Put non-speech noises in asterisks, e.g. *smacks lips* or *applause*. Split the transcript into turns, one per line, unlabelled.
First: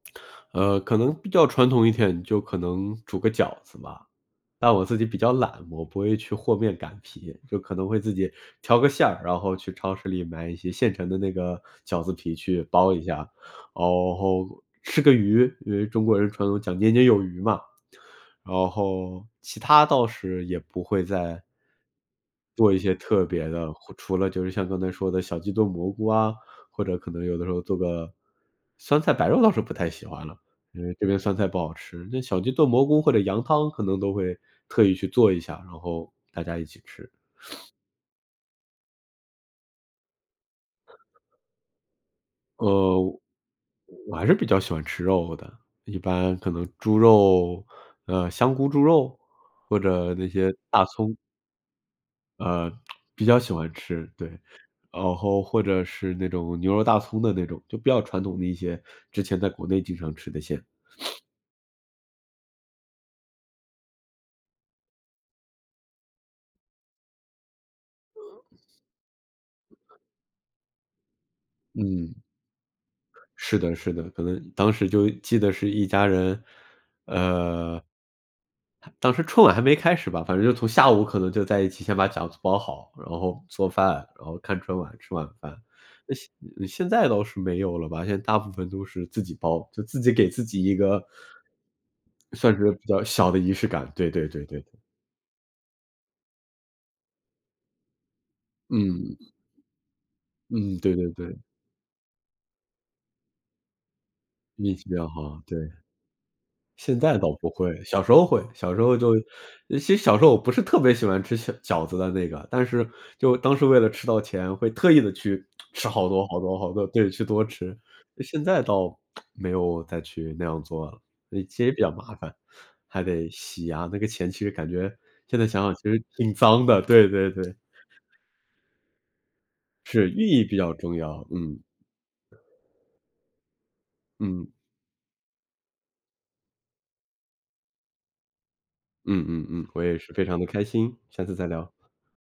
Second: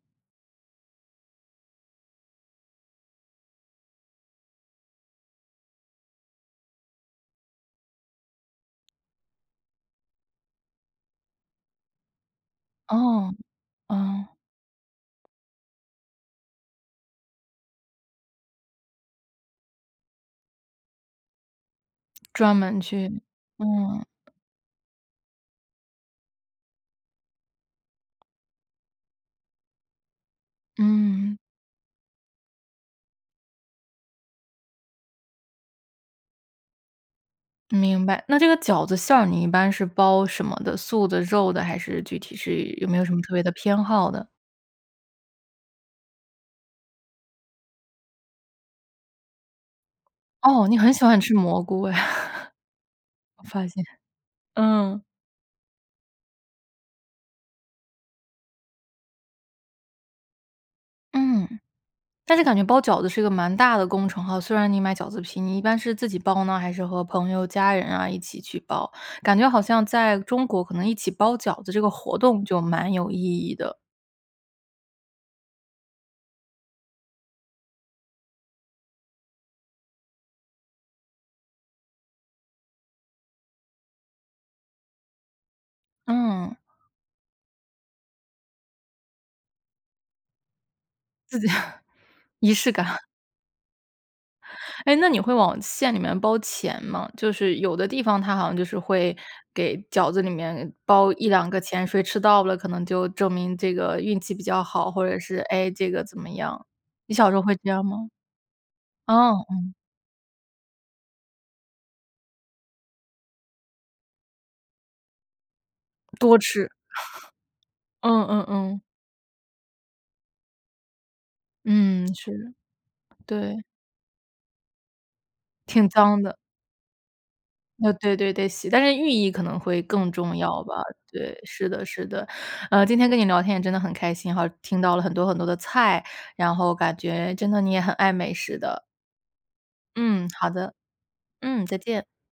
呃，可能比较传统一点，就可能煮个饺子吧，但我自己比较懒，我不会去和面、擀皮，就可能会自己调个馅儿，然后去超市里买一些现成的那个饺子皮去包一下，然
哦，嗯。
后吃个鱼，因为中国人传统讲年年有余嘛，然后其它倒是也不会再
专
做
门
一些
去，
特别的，或
嗯。
除了就是像刚才说的小鸡炖蘑菇啊，或者可能有的时候做个酸菜白肉倒是不太喜欢了，因为这边酸
嗯。
菜不好吃。那小鸡炖蘑菇或者羊汤可能都会特意去做一下，然后大家一起吃。
明白，那这个饺子馅儿你一般是包什么的，素的、肉的还是具体是有没
呃，
有什么特别的偏好
我
的？
还是比较喜欢吃肉的，一般可能猪肉呃，香菇猪肉或者那些
哦，你
大
很喜
葱。
欢吃蘑菇哎。
呃，*smacks lips*
*laughs*
比较
我
喜
发
欢
现。
吃，对，
嗯。
然后或者是那种牛肉大葱的那种，就比较传统的一些，之前在国内经常吃的一些。
嗯，但是感觉包饺子是一个蛮大的工程哈，虽然你买饺子皮，你一般是自己包呢，还是和朋友、家人啊一起去包？感觉好像在中国可能一起包饺子这个活
嗯。
动就蛮有意义
是的，
的。
是的，可能当时就记得是一家人，呃当时春晚还没开始吧，反正就从下午可能就在一起先把饺子包好，然后做饭，然后看春晚吃晚饭。
嗯。
现现在倒是没有了吧，现在大部分都是自己包，就自己给自己一个，
自己。*chuckles* 仪
算是
式感。
比较
*chuckles*
小的仪式感，对对对对。
哎，那你会往馅里面包钱吗？就是有的地方它好像就是会
嗯。
给饺子里面
嗯，对对
包一
对。
两个钱，谁吃到了可能就证明这个运气比较
运气
好，
比
或
较
者是，
好，对。
唉，这个怎么样，
现
你
在
小
倒
时候
不
会这
会，
样吗？
小时候会，小时候就
哦，嗯。
其实小时候我不是特别喜欢吃小饺子的那个，但是就当时为了吃到钱会特意地去 *smacks lips* 吃好多
多
好多
吃。*chuckles*
好多，对，去多吃。
嗯，
现
嗯，
在
嗯。
倒 *smacks lips* 没有再去那样做了，其实比较
嗯，
麻
是
烦，
的。
还得
对。
洗啊，那个钱其实感觉现在想想其
挺
实
脏
挺
的。
脏的，对对对。
呃，对对对，洗但是寓意可能会
是，
更
寓
重
意比
要
较
吧，
重要，
对，
嗯。
是的，是的。呃，今天跟你聊天也真的很开心哈，
嗯。
听到了很多很多的菜，然后感觉真的你也很爱美食的。
嗯嗯嗯，我也是非
嗯，
常的
好
开
的。
心，下次再
嗯，
聊。
再见。